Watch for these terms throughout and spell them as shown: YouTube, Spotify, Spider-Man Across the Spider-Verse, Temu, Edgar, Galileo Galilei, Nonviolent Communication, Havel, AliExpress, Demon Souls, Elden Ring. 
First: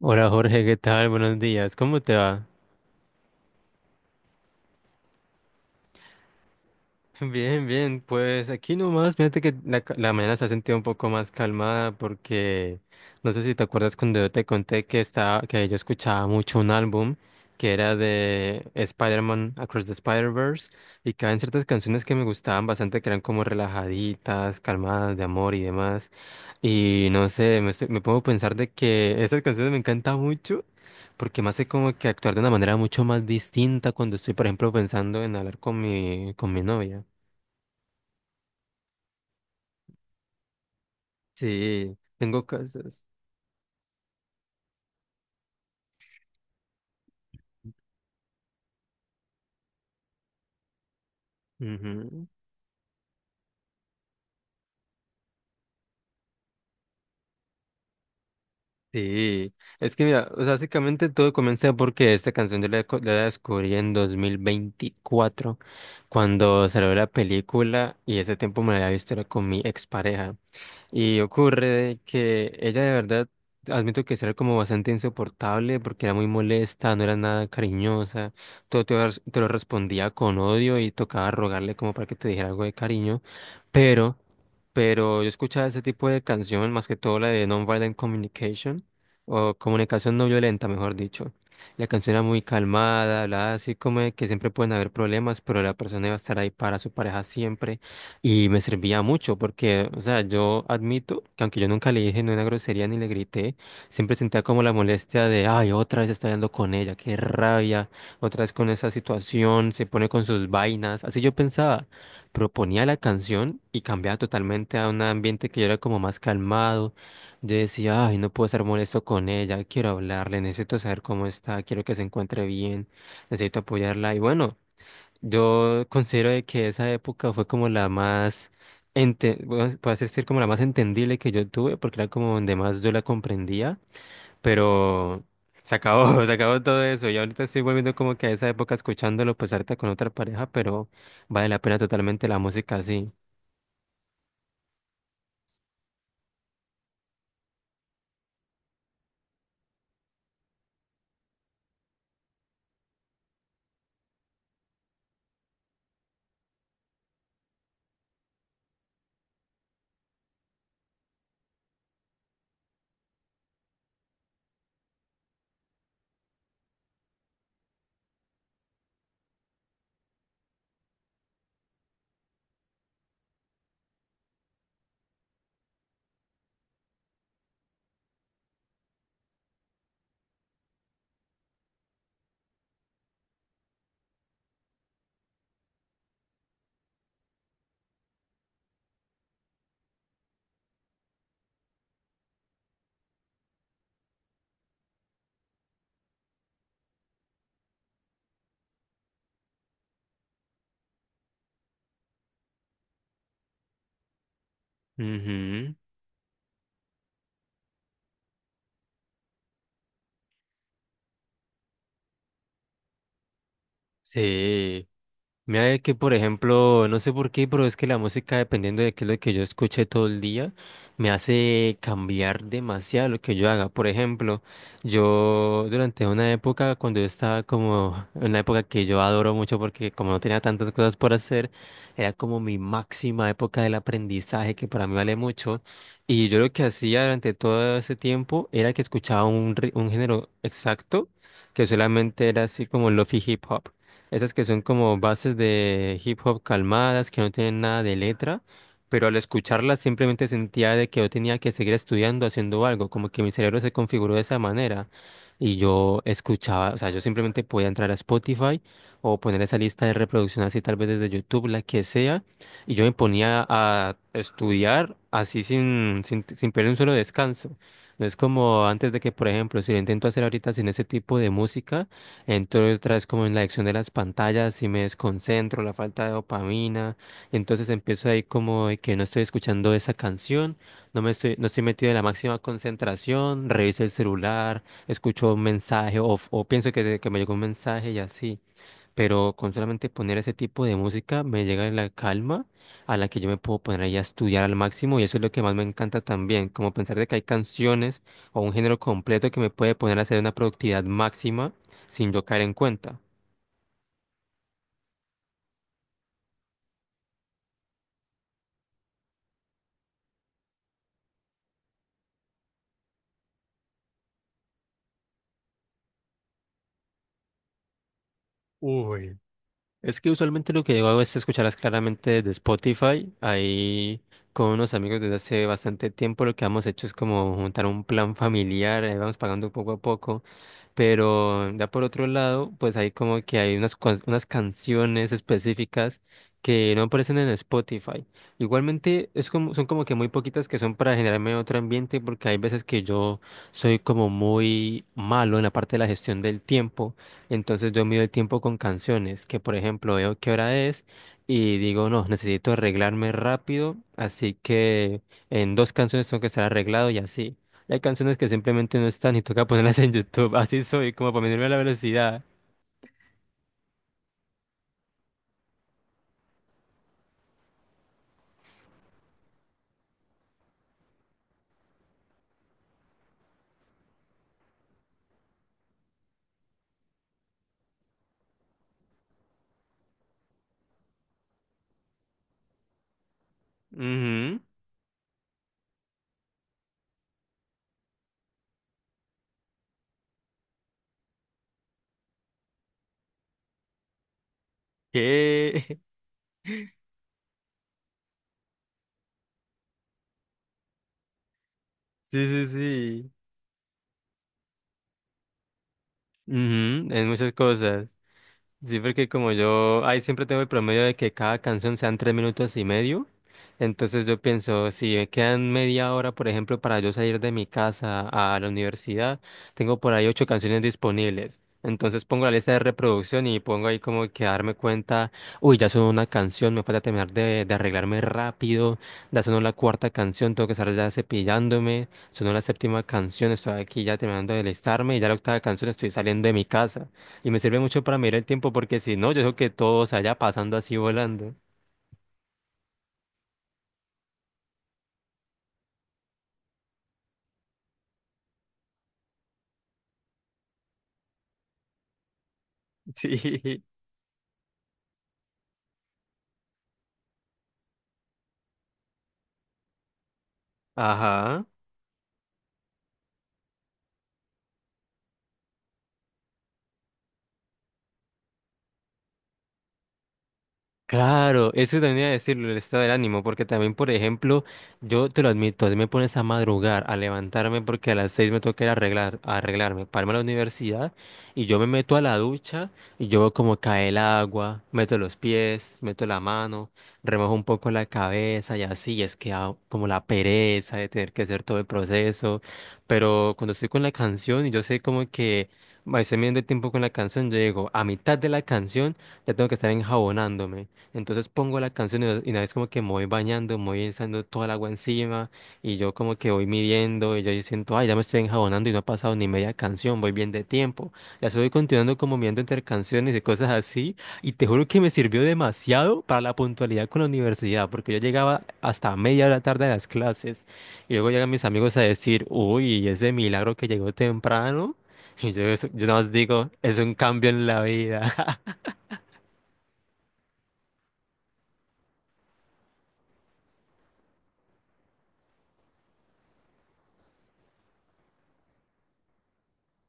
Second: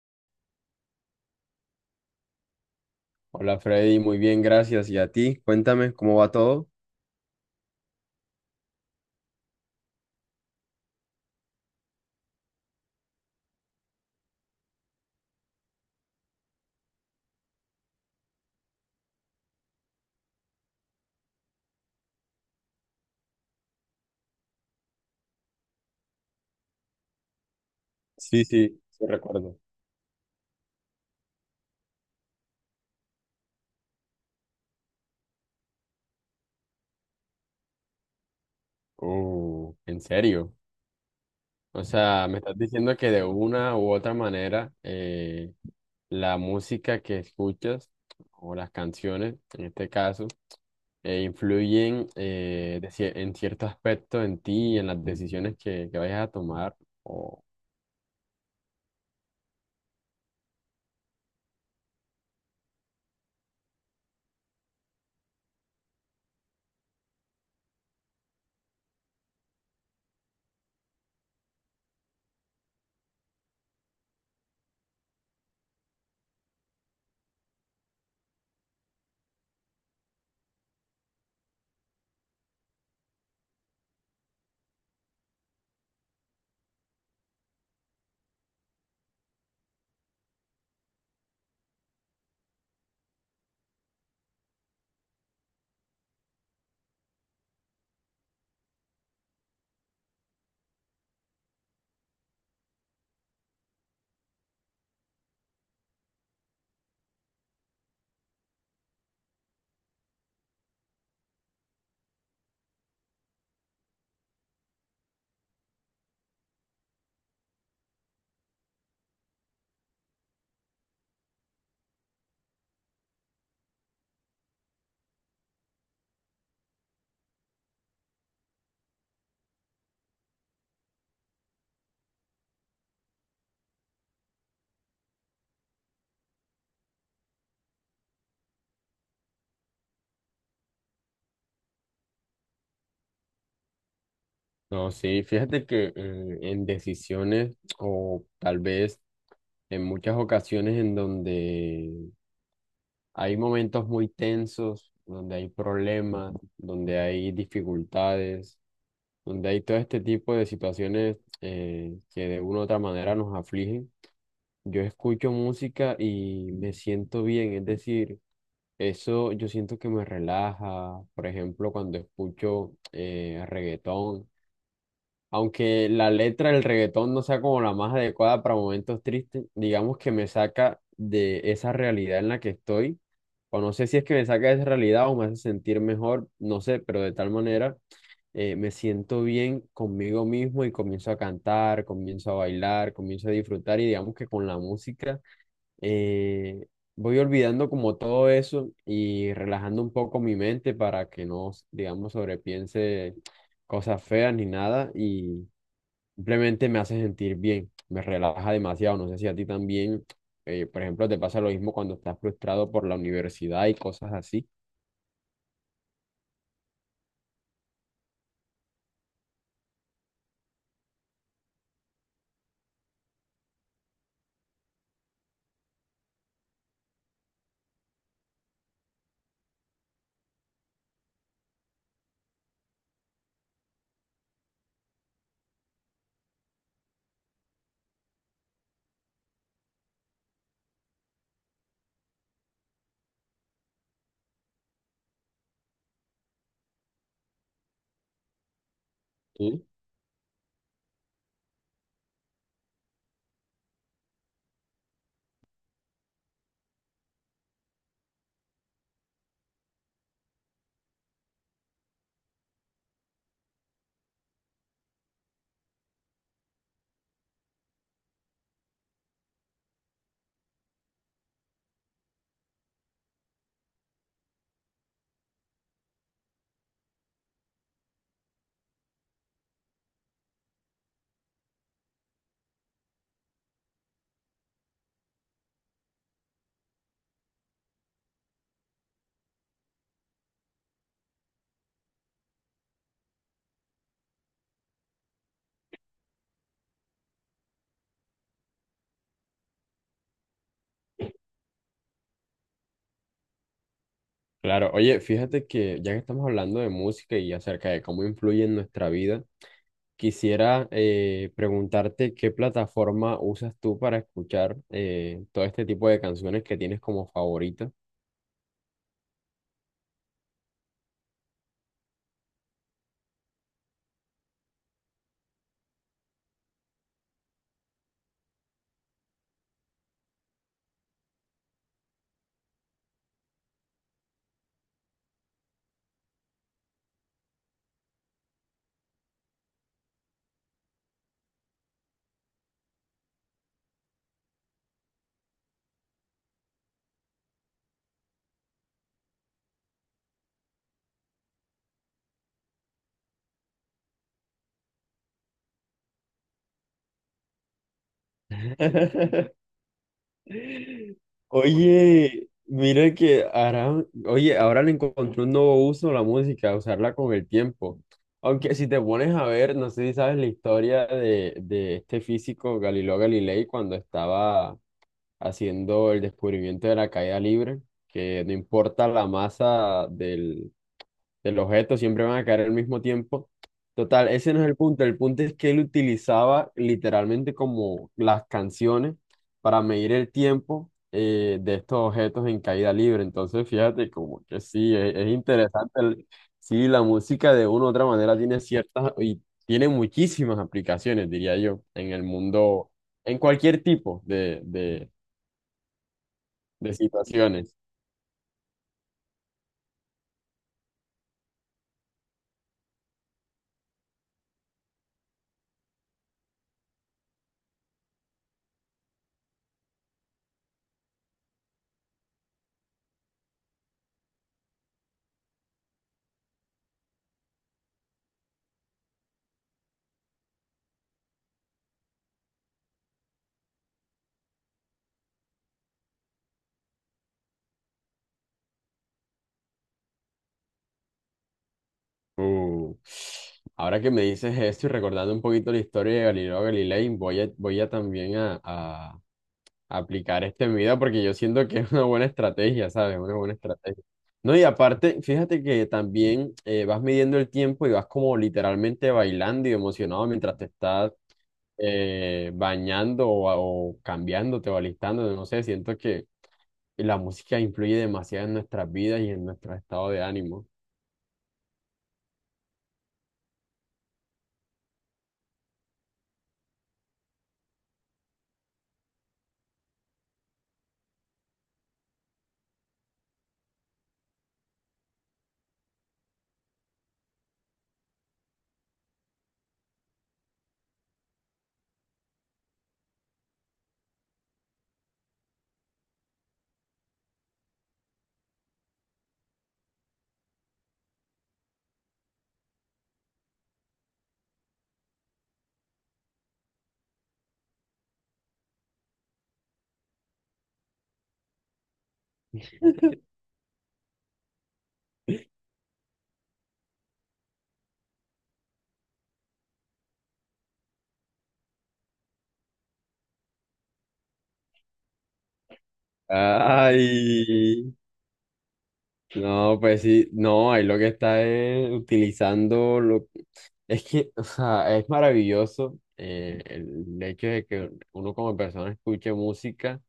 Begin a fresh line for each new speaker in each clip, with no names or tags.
Hola Jorge, ¿qué tal? Buenos días, ¿cómo te va?
Hola Freddy, muy bien, gracias. ¿Y a ti? Cuéntame, ¿cómo va todo?
Bien, bien, pues aquí nomás, fíjate que la mañana se ha sentido un poco más calmada porque no sé si te acuerdas cuando yo te conté que yo escuchaba mucho un álbum que era de Spider-Man Across the Spider-Verse y que había ciertas canciones que me gustaban bastante que eran como relajaditas, calmadas, de amor y demás. Y no sé, me pongo a
Sí,
pensar de
sí, sí
que estas
recuerdo.
canciones me encantan mucho porque me hace como que actuar de una manera mucho más distinta cuando estoy, por ejemplo, pensando en hablar con mi novia.
¿En serio? O
Sí,
sea, me
tengo
estás diciendo
casas.
que de una u otra manera la música que escuchas o las canciones, en este caso, influyen
Ujú.
en cierto aspecto en ti y en las decisiones que vayas a tomar. O,
Sí, es que mira, o sea, básicamente todo comenzó porque esta canción yo la descubrí en 2024 cuando salió la película y ese tiempo me la había visto era con mi expareja. Y ocurre que ella de verdad, admito que sí era como bastante insoportable porque era muy molesta, no era nada cariñosa, todo te lo respondía con odio y tocaba rogarle como para que te dijera algo de cariño, pero, yo escuchaba ese tipo de canción, más que todo la de Nonviolent Communication, o comunicación no violenta, mejor dicho. La canción era muy calmada, hablaba así como de que siempre pueden haber problemas, pero la persona iba a estar ahí para su pareja siempre. Y me servía mucho porque, o sea, yo admito que aunque yo nunca le dije ni una grosería ni le grité, siempre sentía como la molestia de, ay, otra vez está hablando con ella, qué rabia, otra vez con esa situación, se pone con sus vainas. Así yo pensaba, proponía la canción y cambiaba totalmente a un ambiente que yo era como más calmado. Yo decía, ay, no puedo estar molesto con ella, quiero hablarle, necesito saber cómo está, quiero que se encuentre bien, necesito apoyarla. Y bueno. Yo considero de que esa época fue como la más, bueno, puede decir como la más entendible que yo tuve, porque era como donde más yo la comprendía, pero se acabó, se acabó todo eso. Y ahorita estoy volviendo como que a esa época escuchándolo, pues ahorita con otra pareja, pero vale la pena totalmente la música así.
no, sí, fíjate que en decisiones o tal vez en muchas ocasiones en donde hay momentos muy tensos, donde hay problemas, donde hay dificultades, donde hay todo este tipo de situaciones que de una u otra manera nos afligen. Yo escucho música y me siento bien, es decir, eso yo siento que me relaja. Por ejemplo, cuando escucho reggaetón. Aunque la letra del reggaetón no sea como la más adecuada para momentos tristes, digamos que me saca de esa realidad en la que estoy. O no sé si es que me saca de esa realidad o me hace sentir mejor, no sé, pero de tal manera me siento bien conmigo mismo y comienzo a cantar, comienzo a bailar, comienzo a disfrutar y digamos que con la música eh, voy olvidando como todo eso y relajando un poco mi mente para que no, digamos, sobrepiense cosas feas ni nada. Y
Ujú.
simplemente me hace sentir bien, me relaja demasiado. No sé si a ti también, por ejemplo, te pasa lo mismo cuando estás frustrado por la universidad y cosas así.
Sí. Mira que, por ejemplo, no sé por qué, pero es que la música, dependiendo de qué es lo que yo escuche todo el día, me hace cambiar demasiado lo que yo haga. Por ejemplo, yo durante una época, cuando yo estaba como, una época que yo adoro mucho porque como no tenía tantas cosas por hacer, era como mi máxima época del aprendizaje, que para mí vale mucho. Y yo lo que hacía durante todo ese tiempo era que escuchaba un género exacto, que solamente era así como lofi hip hop. Esas que son como bases de hip hop calmadas, que no tienen nada de letra, pero al
Sí.
escucharlas simplemente sentía de que yo tenía que seguir estudiando, haciendo algo, como que mi cerebro se configuró de esa manera. Y yo escuchaba, o sea, yo simplemente podía entrar a Spotify o poner esa lista de reproducción así tal vez desde YouTube, la que sea, y yo me ponía a estudiar así sin perder un solo descanso. No es como antes de que, por ejemplo, si lo intento hacer ahorita sin ese tipo de música, entro otra vez como en la adicción de las pantallas si me desconcentro, la falta de dopamina. Entonces empiezo ahí como de que no estoy escuchando esa canción, no me estoy, no estoy metido en la máxima concentración, reviso el celular, escucho un mensaje o pienso que me llegó un mensaje y así, pero con solamente poner ese tipo de música me llega la calma a la que yo me puedo poner ahí a estudiar al máximo y eso es lo que más me encanta también, como pensar de que hay canciones o un género completo que me puede poner a hacer una productividad máxima sin yo caer en cuenta.
Claro, oye, fíjate que ya que estamos hablando de música y acerca de cómo influye en nuestra vida, quisiera preguntarte qué plataforma usas tú para escuchar todo este tipo de canciones que tienes como favoritas.
Es que usualmente lo que yo hago es escucharlas claramente desde Spotify. Ahí con unos amigos desde hace bastante tiempo lo que hemos hecho es como juntar un plan familiar, vamos pagando poco a poco. Pero ya por otro lado, pues hay como que hay unas canciones específicas que no aparecen en Spotify. Igualmente es como, son como que muy poquitas que son para generarme otro ambiente porque hay veces que yo soy como muy malo en la parte de la gestión del tiempo. Entonces yo mido el tiempo con canciones, que por ejemplo veo qué hora es y digo, no, necesito arreglarme rápido, así que en dos canciones tengo que estar arreglado y así. Hay canciones que simplemente no están y toca ponerlas en YouTube. Así soy, como para medirme la velocidad.
Oye, mira que ahora, oye, ahora le encontré un nuevo uso a la música, usarla con el tiempo. Aunque si te pones a ver, no sé si sabes la historia de este físico Galileo Galilei cuando estaba haciendo el descubrimiento de la caída libre, que no importa la masa del objeto, siempre van a caer al mismo tiempo. Total, ese
Ujú.
no es el punto. El punto es que él utilizaba literalmente como las canciones para medir el tiempo de estos objetos en caída libre. Entonces, fíjate, como que sí, es
¿Qué?
interesante. Sí, la música de una u otra manera tiene ciertas y tiene muchísimas aplicaciones, diría yo, en el
Sí, sí,
mundo,
sí.
en cualquier tipo de
Ujú.
de
En muchas
situaciones.
cosas. Sí, porque como yo ahí siempre tengo el promedio de que cada canción sean 3 minutos y medio, entonces yo pienso, si me quedan media hora, por ejemplo, para yo salir de mi casa a la universidad, tengo por ahí ocho canciones disponibles. Entonces pongo la lista de reproducción y pongo ahí como que darme cuenta, uy, ya sonó una canción, me falta terminar de arreglarme rápido, ya sonó la cuarta canción, tengo que estar ya cepillándome, sonó la séptima canción, estoy aquí ya terminando de listarme y ya la octava canción estoy saliendo de mi casa. Y me sirve mucho para mirar el tiempo porque si no, yo creo que todo se haya pasando así volando.
Uh, Ahora que me dices esto y recordando un poquito la historia de Galileo Galilei, voy a también a aplicar este en mi vida porque yo siento que es una buena estrategia, ¿sabes? Una buena
Sí.
estrategia. No, y aparte, fíjate que también vas midiendo el tiempo y vas como literalmente bailando y emocionado mientras te estás
Ajá.
bañando o cambiándote o alistando, no sé, siento que la música influye demasiado en nuestras vidas y en nuestro estado de ánimo.
Claro, eso también iba a decirlo, el estado del ánimo, porque también, por ejemplo, yo te lo admito, si me pones a madrugar, a levantarme, porque a las 6 me toca ir a arreglarme, para irme a la universidad, y yo me meto a la ducha, y yo veo como cae el agua, meto los pies, meto la mano, remojo un poco la cabeza, y así, es que ah, como la pereza de tener que hacer todo el proceso, pero cuando estoy con la canción, y yo sé como que... Estoy midiendo el tiempo con la canción, yo digo, a mitad de la canción ya tengo que estar enjabonándome. Entonces pongo la canción y no, y una vez como que me voy bañando, me voy echando toda el agua encima y yo como que voy midiendo y yo ahí siento, ay, ya me estoy enjabonando y no ha pasado ni media canción, voy bien de tiempo. Ya estoy continuando como mirando entre canciones y cosas así y te juro que me sirvió demasiado para la puntualidad con la universidad porque yo llegaba hasta media hora tarde a las clases y luego llegan mis amigos a decir, uy, ese milagro que llegó temprano. Y yo, yo nada más digo, es un cambio en la
Ay.
vida.
No, pues sí, no, ahí lo que está es utilizando lo... Es que, o sea, es maravilloso el hecho de que uno como persona escuche música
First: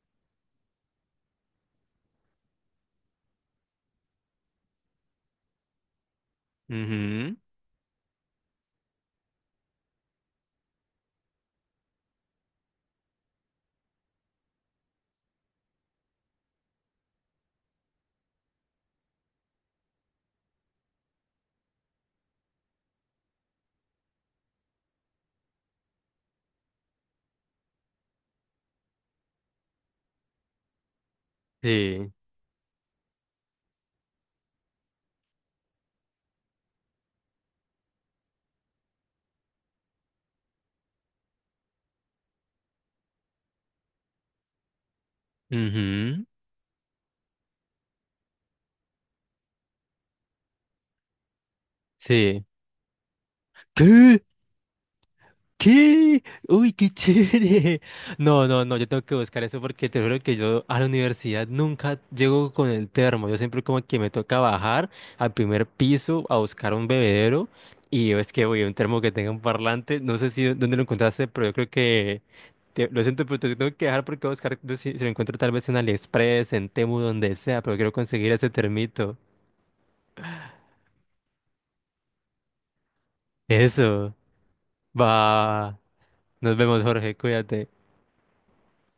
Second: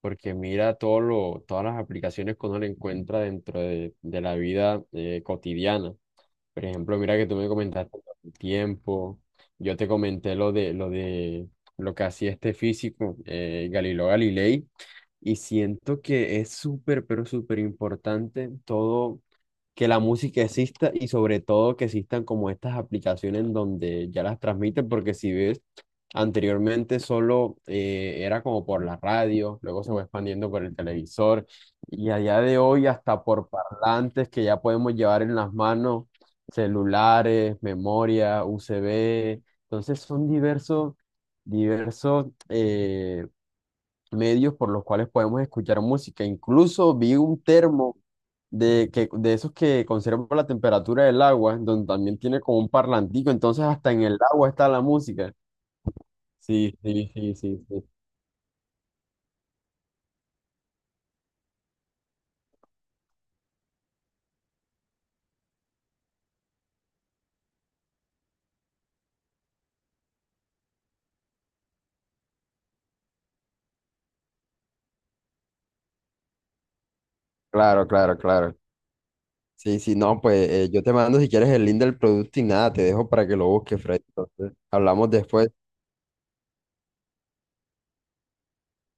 porque mira todas las aplicaciones que uno le encuentra dentro de la vida cotidiana. Por ejemplo, mira que
Ujú.
tú me comentaste el tiempo, yo te comenté lo de lo que hacía este físico, Galileo Galilei, y siento que es súper, pero súper importante todo, que la música exista y sobre todo que existan como estas aplicaciones en donde ya las transmiten, porque si ves, anteriormente solo era como por la radio, luego se fue expandiendo por el televisor y
Sí.
allá de hoy hasta por parlantes que ya podemos llevar en las manos, celulares, memoria, USB. Entonces son diversos, diversos medios por los cuales podemos escuchar
Ujú.
música. Incluso vi un termo de esos que conservan la temperatura del agua, donde también tiene
Sí.
como un parlantico, entonces hasta en el
¿Qué?
agua está la música.
¿Qué? Uy,
Sí,
qué
sí, sí, sí,
chévere.
sí.
No, no, no, yo tengo que buscar eso porque te juro que yo a la universidad nunca llego con el termo. Yo siempre como que me toca bajar al primer piso a buscar un bebedero y yo es que voy a un termo que tenga un parlante. No sé si dónde lo encontraste, pero yo creo que lo siento, pero te tengo que dejar porque voy a buscar no si lo encuentro tal vez en AliExpress, en Temu, donde sea, pero
Claro,
quiero
claro,
conseguir ese
claro.
termito.
Sí, sí, no, pues yo te te mando si quieres el link del producto y nada. Te dejo para que lo busques, Fred.
Eso.
Entonces hablamos después.
Va. Nos vemos, Jorge. Cuídate.